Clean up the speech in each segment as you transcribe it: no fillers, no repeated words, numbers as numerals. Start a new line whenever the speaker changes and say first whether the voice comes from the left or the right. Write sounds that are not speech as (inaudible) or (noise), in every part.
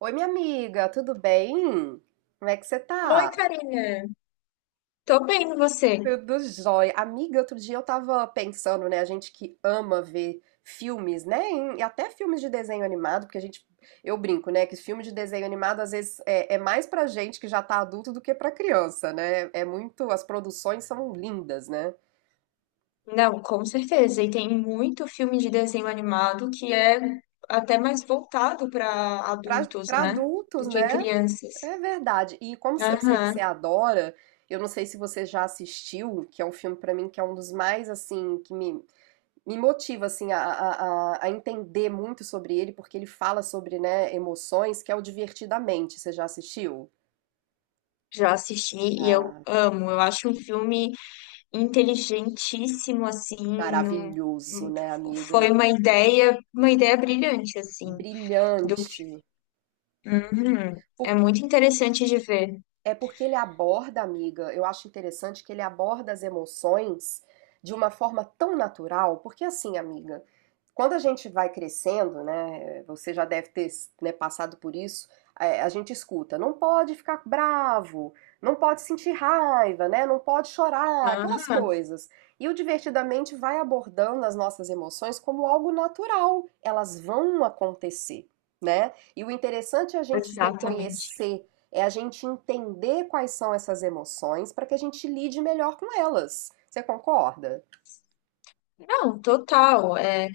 right: Oi, minha amiga, tudo bem? Como é que você
left: Oi,
right: tá?
left: Karina. Tô bem, e você?
right: Tudo jóia. Amiga, outro dia eu tava pensando, né? A gente que ama ver filmes, né? E até filmes de desenho animado, porque a gente, eu brinco, né? Que filme de desenho animado às vezes é mais pra gente que já tá adulto do que pra criança, né? É muito, as produções são lindas, né?
left: Não, com certeza. E tem muito filme de desenho animado que é até mais voltado para
right: Pra,
left: adultos,
right: pra
left: né?
right: adultos,
left: Do que
right: né?
left: crianças.
right: É verdade. E como eu sei que você
left: Aham.
right: adora, eu não sei se você já assistiu, que é um filme pra mim que é um dos mais assim que me motiva assim a entender muito sobre ele, porque ele fala sobre, né, emoções, que é o Divertidamente. Você já assistiu?
left: Já assisti e eu
right: Ah,
left: amo. Eu acho um filme inteligentíssimo, assim.
right: maravilhoso,
left: Num-
right: né,
left: Foi
right: amiga?
left: uma ideia brilhante, assim. Do...
right: Brilhante.
left: Uhum. É
right: Por
left: muito interessante de ver.
right: É porque ele aborda, amiga, eu acho interessante que ele aborda as emoções de uma forma tão natural, porque assim, amiga, quando a gente vai crescendo, né, você já deve ter, né, passado por isso, é, a gente escuta, não pode ficar bravo, não pode sentir raiva, né, não pode chorar, aquelas
left: Aham,
right: coisas. E o Divertidamente vai abordando as nossas emoções como algo natural, elas vão acontecer, né? E o interessante é a gente
left: exatamente.
right: reconhecer é a gente entender quais são essas emoções para que a gente lide melhor com elas. Você concorda?
left: Não, total.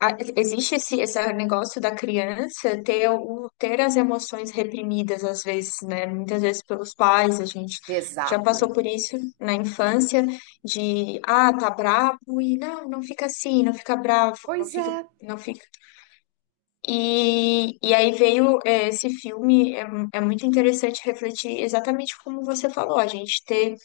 left: a- Existe esse negócio da criança ter, o, ter as emoções reprimidas, às vezes, né? Muitas vezes pelos pais, a gente já
right: Exato.
left: passou por isso na infância, de, ah, tá bravo, e não, não fica assim, não fica bravo, não
right: Pois
left: fica,
right: é.
left: não fica. E, e aí veio, esse filme, é muito interessante refletir exatamente como você falou, a gente ter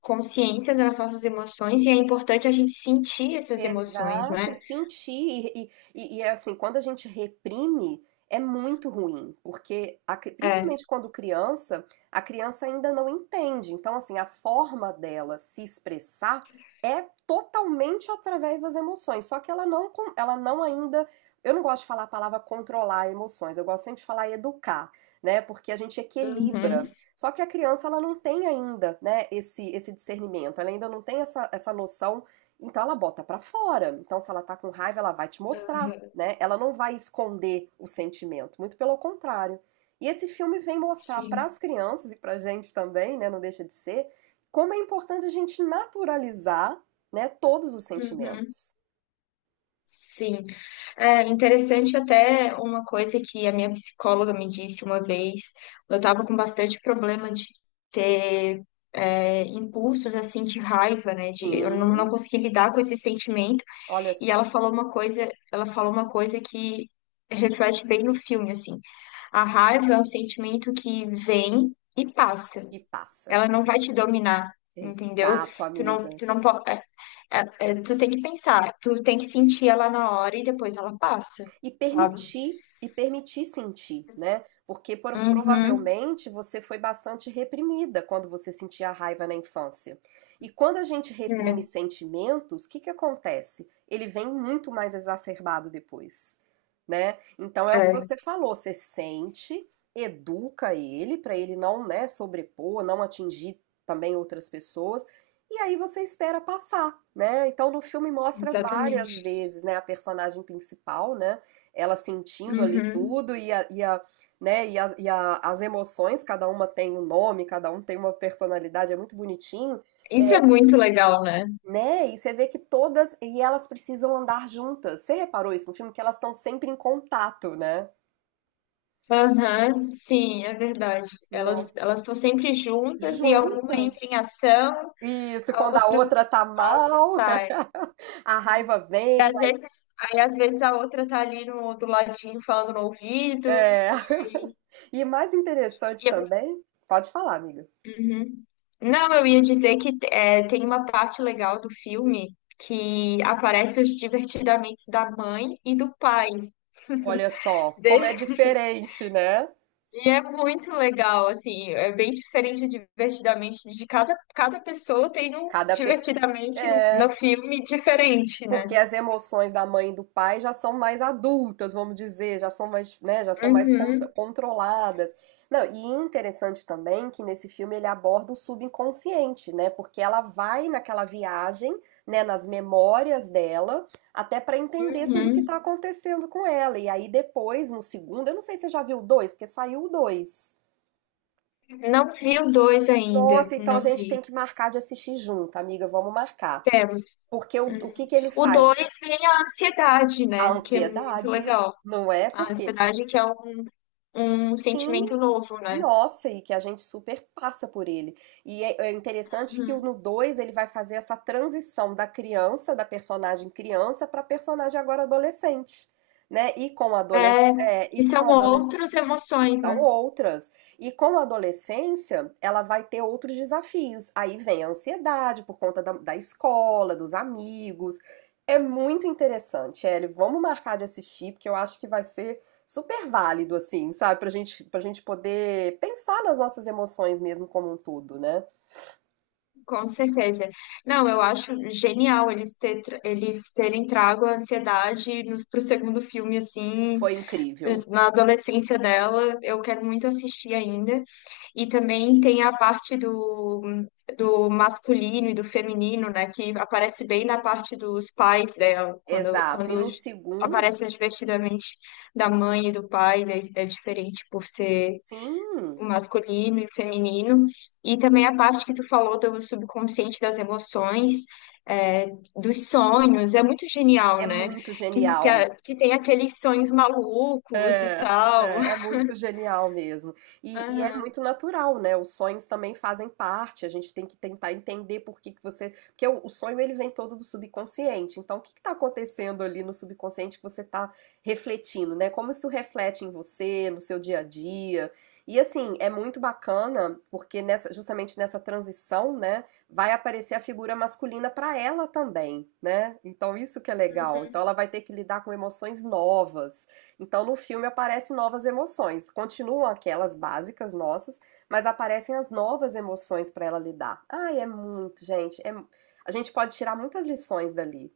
left: consciência das nossas emoções, e é importante a gente sentir essas emoções,
right: Exato, e
left: né?
right: sentir, e é assim, quando a gente reprime, é muito ruim, porque a
left: É.
right: principalmente quando criança, a criança ainda não entende. Então, assim, a forma dela se expressar é totalmente através das emoções, só que ela não, ela não ainda, eu não gosto de falar a palavra controlar emoções, eu gosto sempre de falar educar, né? Porque a gente
left: Uhum.
right: equilibra. Só que a criança, ela não tem ainda, né, esse discernimento, ela ainda não tem essa noção, então ela bota pra fora. Então se ela tá com raiva, ela vai te mostrar, né? Ela não vai esconder o sentimento, muito pelo contrário. E esse filme vem mostrar para
left: Sim,
right: as crianças e pra gente também, né, não deixa de ser, como é importante a gente naturalizar, né, todos os
left: uhum,
right: sentimentos.
left: sim. É interessante até uma coisa que a minha psicóloga me disse uma vez. Eu estava com bastante problema de ter impulsos assim de raiva, né? De, eu não, não
right: Sim,
left: consegui lidar com esse sentimento.
right: olha
left: E ela
right: só.
left: falou uma coisa, ela falou uma coisa que reflete bem no filme, assim. A raiva é um sentimento que vem e passa.
right: E passa.
left: Ela não vai te dominar, entendeu?
right: Exato, amiga.
left: Tu não pode. É, tu tem que pensar, tu tem que sentir ela na hora e depois ela passa,
right: e
left: sabe?
right: permitir e permitir sentir, né? Porque
left: Uhum.
right: provavelmente você foi bastante reprimida quando você sentia a raiva na infância. E quando a gente reprime sentimentos, o que que acontece? Ele vem muito mais exacerbado depois, né? Então é
left: É,
right: o que
left: é,
right: você falou, você sente, educa ele para ele não, né, sobrepor, não atingir também outras pessoas. E aí você espera passar, né? Então no filme mostra várias
left: exatamente.
right: vezes, né, a personagem principal, né? Ela sentindo ali
left: Uhum.
right: tudo né, as emoções, cada uma tem um nome, cada um tem uma personalidade, é muito bonitinho,
left: Isso é
right: é,
left: muito legal, né?
right: né? E você vê que todas, e elas precisam andar juntas. Você reparou isso no filme? Que elas estão sempre em contato, né?
left: Aham, sim, é verdade. Elas
right: Nossa.
left: elas estão sempre juntas e alguma entra
right: Juntas.
left: em ação,
right: Isso,
left: a
right: quando a
left: outra
right: outra tá
left: a outra
right: mal,
left: sai.
right: (laughs) a raiva
left: E
right: vem.
left: às vezes, aí às vezes a outra tá ali no do ladinho falando no ouvido
right: É.
left: e,
right: (laughs) E mais interessante
left: e-
right: também, pode falar, amiga.
left: uhum. Não, eu ia dizer que é, tem uma parte legal do filme que aparece os divertidamente da mãe e do pai
right: Olha só, como é
left: dele.
right: diferente, né?
left: E é muito legal, assim, é bem diferente o divertidamente de cada, cada pessoa tem um
right: Cada pessoa.
left: divertidamente
right: É,
left: no filme diferente, né?
right: porque as emoções da mãe e do pai já são mais adultas, vamos dizer, já são mais, né, já são mais
left: Uhum,
right: controladas. Não, e interessante também que nesse filme ele aborda o subconsciente, né? Porque ela vai naquela viagem, né, nas memórias dela, até para entender tudo que
left: uhum.
right: tá acontecendo com ela. E aí depois, no segundo, eu não sei se você já viu o dois, porque saiu o dois.
left: Não vi o dois ainda,
right: Nossa, então a
left: não
right: gente
left: vi.
right: tem que marcar de assistir junto, amiga, vamos marcar.
left: Temos.
right: Porque o
left: Uhum.
right: que que ele
left: O
right: faz?
left: dois tem a ansiedade,
right: A
left: né? Que é muito
right: ansiedade,
left: legal.
right: não é?
left: A
right: Porque
left: ansiedade que é um sentimento
right: sim,
left: novo, né?
right: nossa, e que a gente super passa por ele. É interessante que o
left: Uhum.
right: no 2 ele vai fazer essa transição da criança, da personagem criança, para personagem agora adolescente, né?
left: É, e
right: E com
left: são
right: adolescente
left: outras emoções,
right: são
left: né?
right: outras. E com a adolescência, ela vai ter outros desafios. Aí vem a ansiedade por conta da escola, dos amigos. É muito interessante, Ellie. Vamos marcar de assistir, porque eu acho que vai ser super válido, assim, sabe? Pra gente poder pensar nas nossas emoções mesmo como um todo, né?
left: Com certeza. Não, eu acho genial eles terem trago a ansiedade pro segundo filme, assim,
right: Foi
left: eh,
right: incrível.
left: na adolescência dela, eu quero muito assistir ainda. E também tem a parte do masculino e do feminino, né, que aparece bem na parte dos pais dela,
right: Exato. E
left: quando
right: no segundo,
left: aparece o divertidamente da mãe e do pai, né, é diferente por ser
right: sim,
left: o masculino e o feminino, e também a parte que tu falou do subconsciente das emoções, é, dos sonhos, é muito
right: é
left: genial, né?
right: muito genial.
left: Que tem aqueles sonhos malucos e
right: É,
left: tal.
right: é, é muito genial mesmo. E é
left: Aham,
right: muito natural, né? Os sonhos também fazem parte. A gente tem que tentar entender por que que você. Porque o sonho ele vem todo do subconsciente. Então, o que está acontecendo ali no subconsciente que você está refletindo, né? Como isso reflete em você, no seu dia a dia. E assim, é muito bacana, porque nessa, justamente nessa transição, né, vai aparecer a figura masculina para ela também, né? Então isso que é legal.
left: uhum,
right: Então ela vai ter que lidar com emoções novas. Então, no filme aparecem novas emoções. Continuam aquelas básicas nossas, mas aparecem as novas emoções para ela lidar. Ai, é muito, gente. É a gente pode tirar muitas lições dali.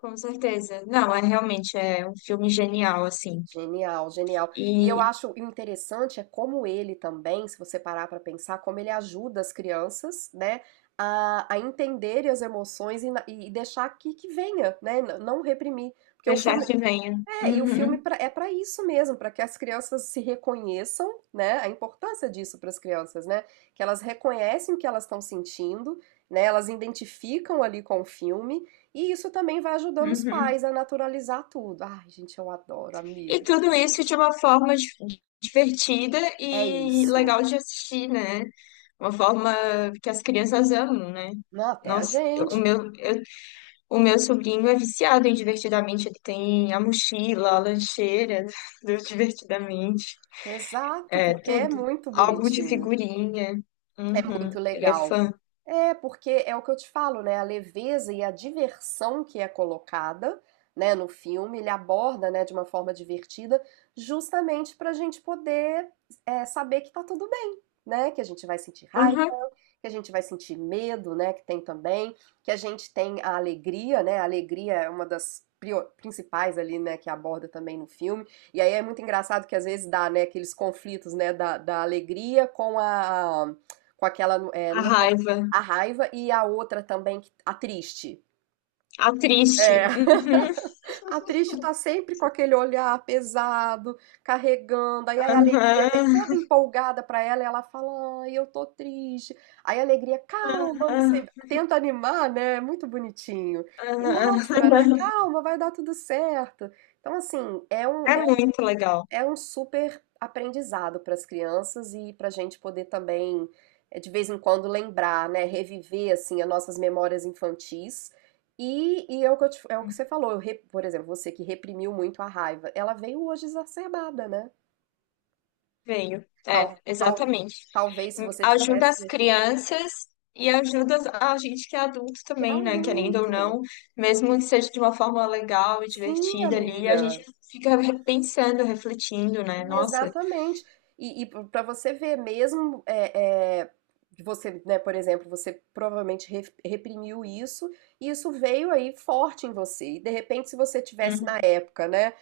left: com certeza. Não, realmente é um filme genial, assim.
right: Genial, genial. E eu
left: E
right: acho o interessante é como ele também, se você parar para pensar, como ele ajuda as crianças, né, a entenderem as emoções e, e deixar que venha, né, não reprimir. Porque o
left: deixar
right: filme,
left: que venha.
right: é, e o filme
left: Uhum,
right: é para isso mesmo, para que as crianças se reconheçam, né? A importância disso para as crianças, né? Que elas reconhecem o que elas estão sentindo, né? Elas identificam ali com o filme, e isso também vai ajudando os
left: uhum.
right: pais a naturalizar tudo. Ai, gente, eu adoro,
left: E
right: amiga.
left: tudo isso de uma forma divertida
right: É
left: e legal
right: isso.
left: de assistir, né? Uma forma que as crianças amam, né?
right: Não, até a
left: Nossa,
right: gente.
left: o meu sobrinho é viciado em Divertidamente. Ele tem a mochila, a lancheira (laughs) do Divertidamente.
right: Exato,
left: É,
right: porque é
left: tudo.
right: muito
left: Álbum de
right: bonitinho,
left: figurinha. Uhum,
right: muito
left: ele é
right: legal.
left: fã.
right: É, porque é o que eu te falo, né? A leveza e a diversão que é colocada, né, no filme, ele aborda, né, de uma forma divertida, justamente para a gente poder é, saber que tá tudo bem, né? Que a gente vai sentir raiva,
left: Uhum.
right: que a gente vai sentir medo, né, que tem também, que a gente tem a alegria, né? A alegria é uma das principais ali, né, que aborda também no filme. E aí é muito engraçado que às vezes dá, né, aqueles conflitos, né, da alegria com a com aquela é,
left: A
right: não é-
left: raiva.
right: a raiva e a outra também a triste.
left: A triste.
right: É,
left: Uhum,
right: a triste tá sempre com aquele olhar pesado, carregando. Aí a alegria vem
left: uhum,
right: toda empolgada pra ela e ela fala: Ai, eu tô triste. Aí a alegria, calma, não
left: uhum,
right: sei. Tenta animar, né? É muito bonitinho. E mostra, né?
left: uhum.
right: Calma, vai dar tudo certo. Então, assim,
left: (laughs) É
right: é
left: muito legal.
right: é um super aprendizado para as crianças e para a gente poder também, de vez em quando, lembrar, né, reviver assim as nossas memórias infantis. E é o que é o que você falou, por exemplo, você que reprimiu muito a raiva, ela veio hoje exacerbada, né?
left: Venho. É,
right: Tal, tal,
left: exatamente.
right: talvez se você
left: Ajuda
right: tivesse.
left: as crianças e ajuda a gente que é adulto
right: Que
left: também, né? Querendo ou
right: adulto!
left: não, mesmo que seja de uma forma legal e
right: Sim,
left: divertida ali, a gente
right: amiga.
left: fica pensando, refletindo, né? Nossa.
right: Exatamente. E, para você ver, mesmo você, né, por exemplo, você provavelmente reprimiu isso, e isso veio aí forte em você. E de repente, se você tivesse na
left: Hum,
right: época, né,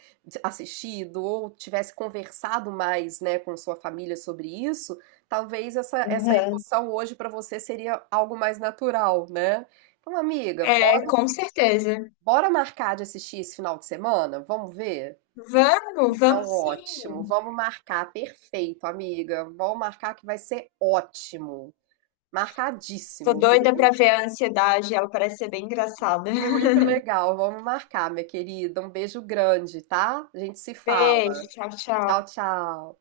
right: assistido ou tivesse conversado mais, né, com sua família sobre isso, talvez essa
left: aham.
right: emoção hoje para você seria algo mais natural, né? Então, amiga,
left: É,
right: bora,
left: com certeza.
right: bora marcar de assistir esse final de semana? Vamos ver?
left: Vamos,
right: Então,
left: vamos
right: ótimo.
left: sim.
right: Vamos marcar. Perfeito, amiga. Vamos marcar que vai ser ótimo.
left: Tô
right: Marcadíssimo, viu?
left: doida pra ver a ansiedade, ela parece ser bem engraçada. (laughs)
right: Muito legal. Vamos marcar, minha querida. Um beijo grande, tá? A gente se
left: Beijo,
right: fala.
left: tchau, tchau.
right: Tchau, tchau.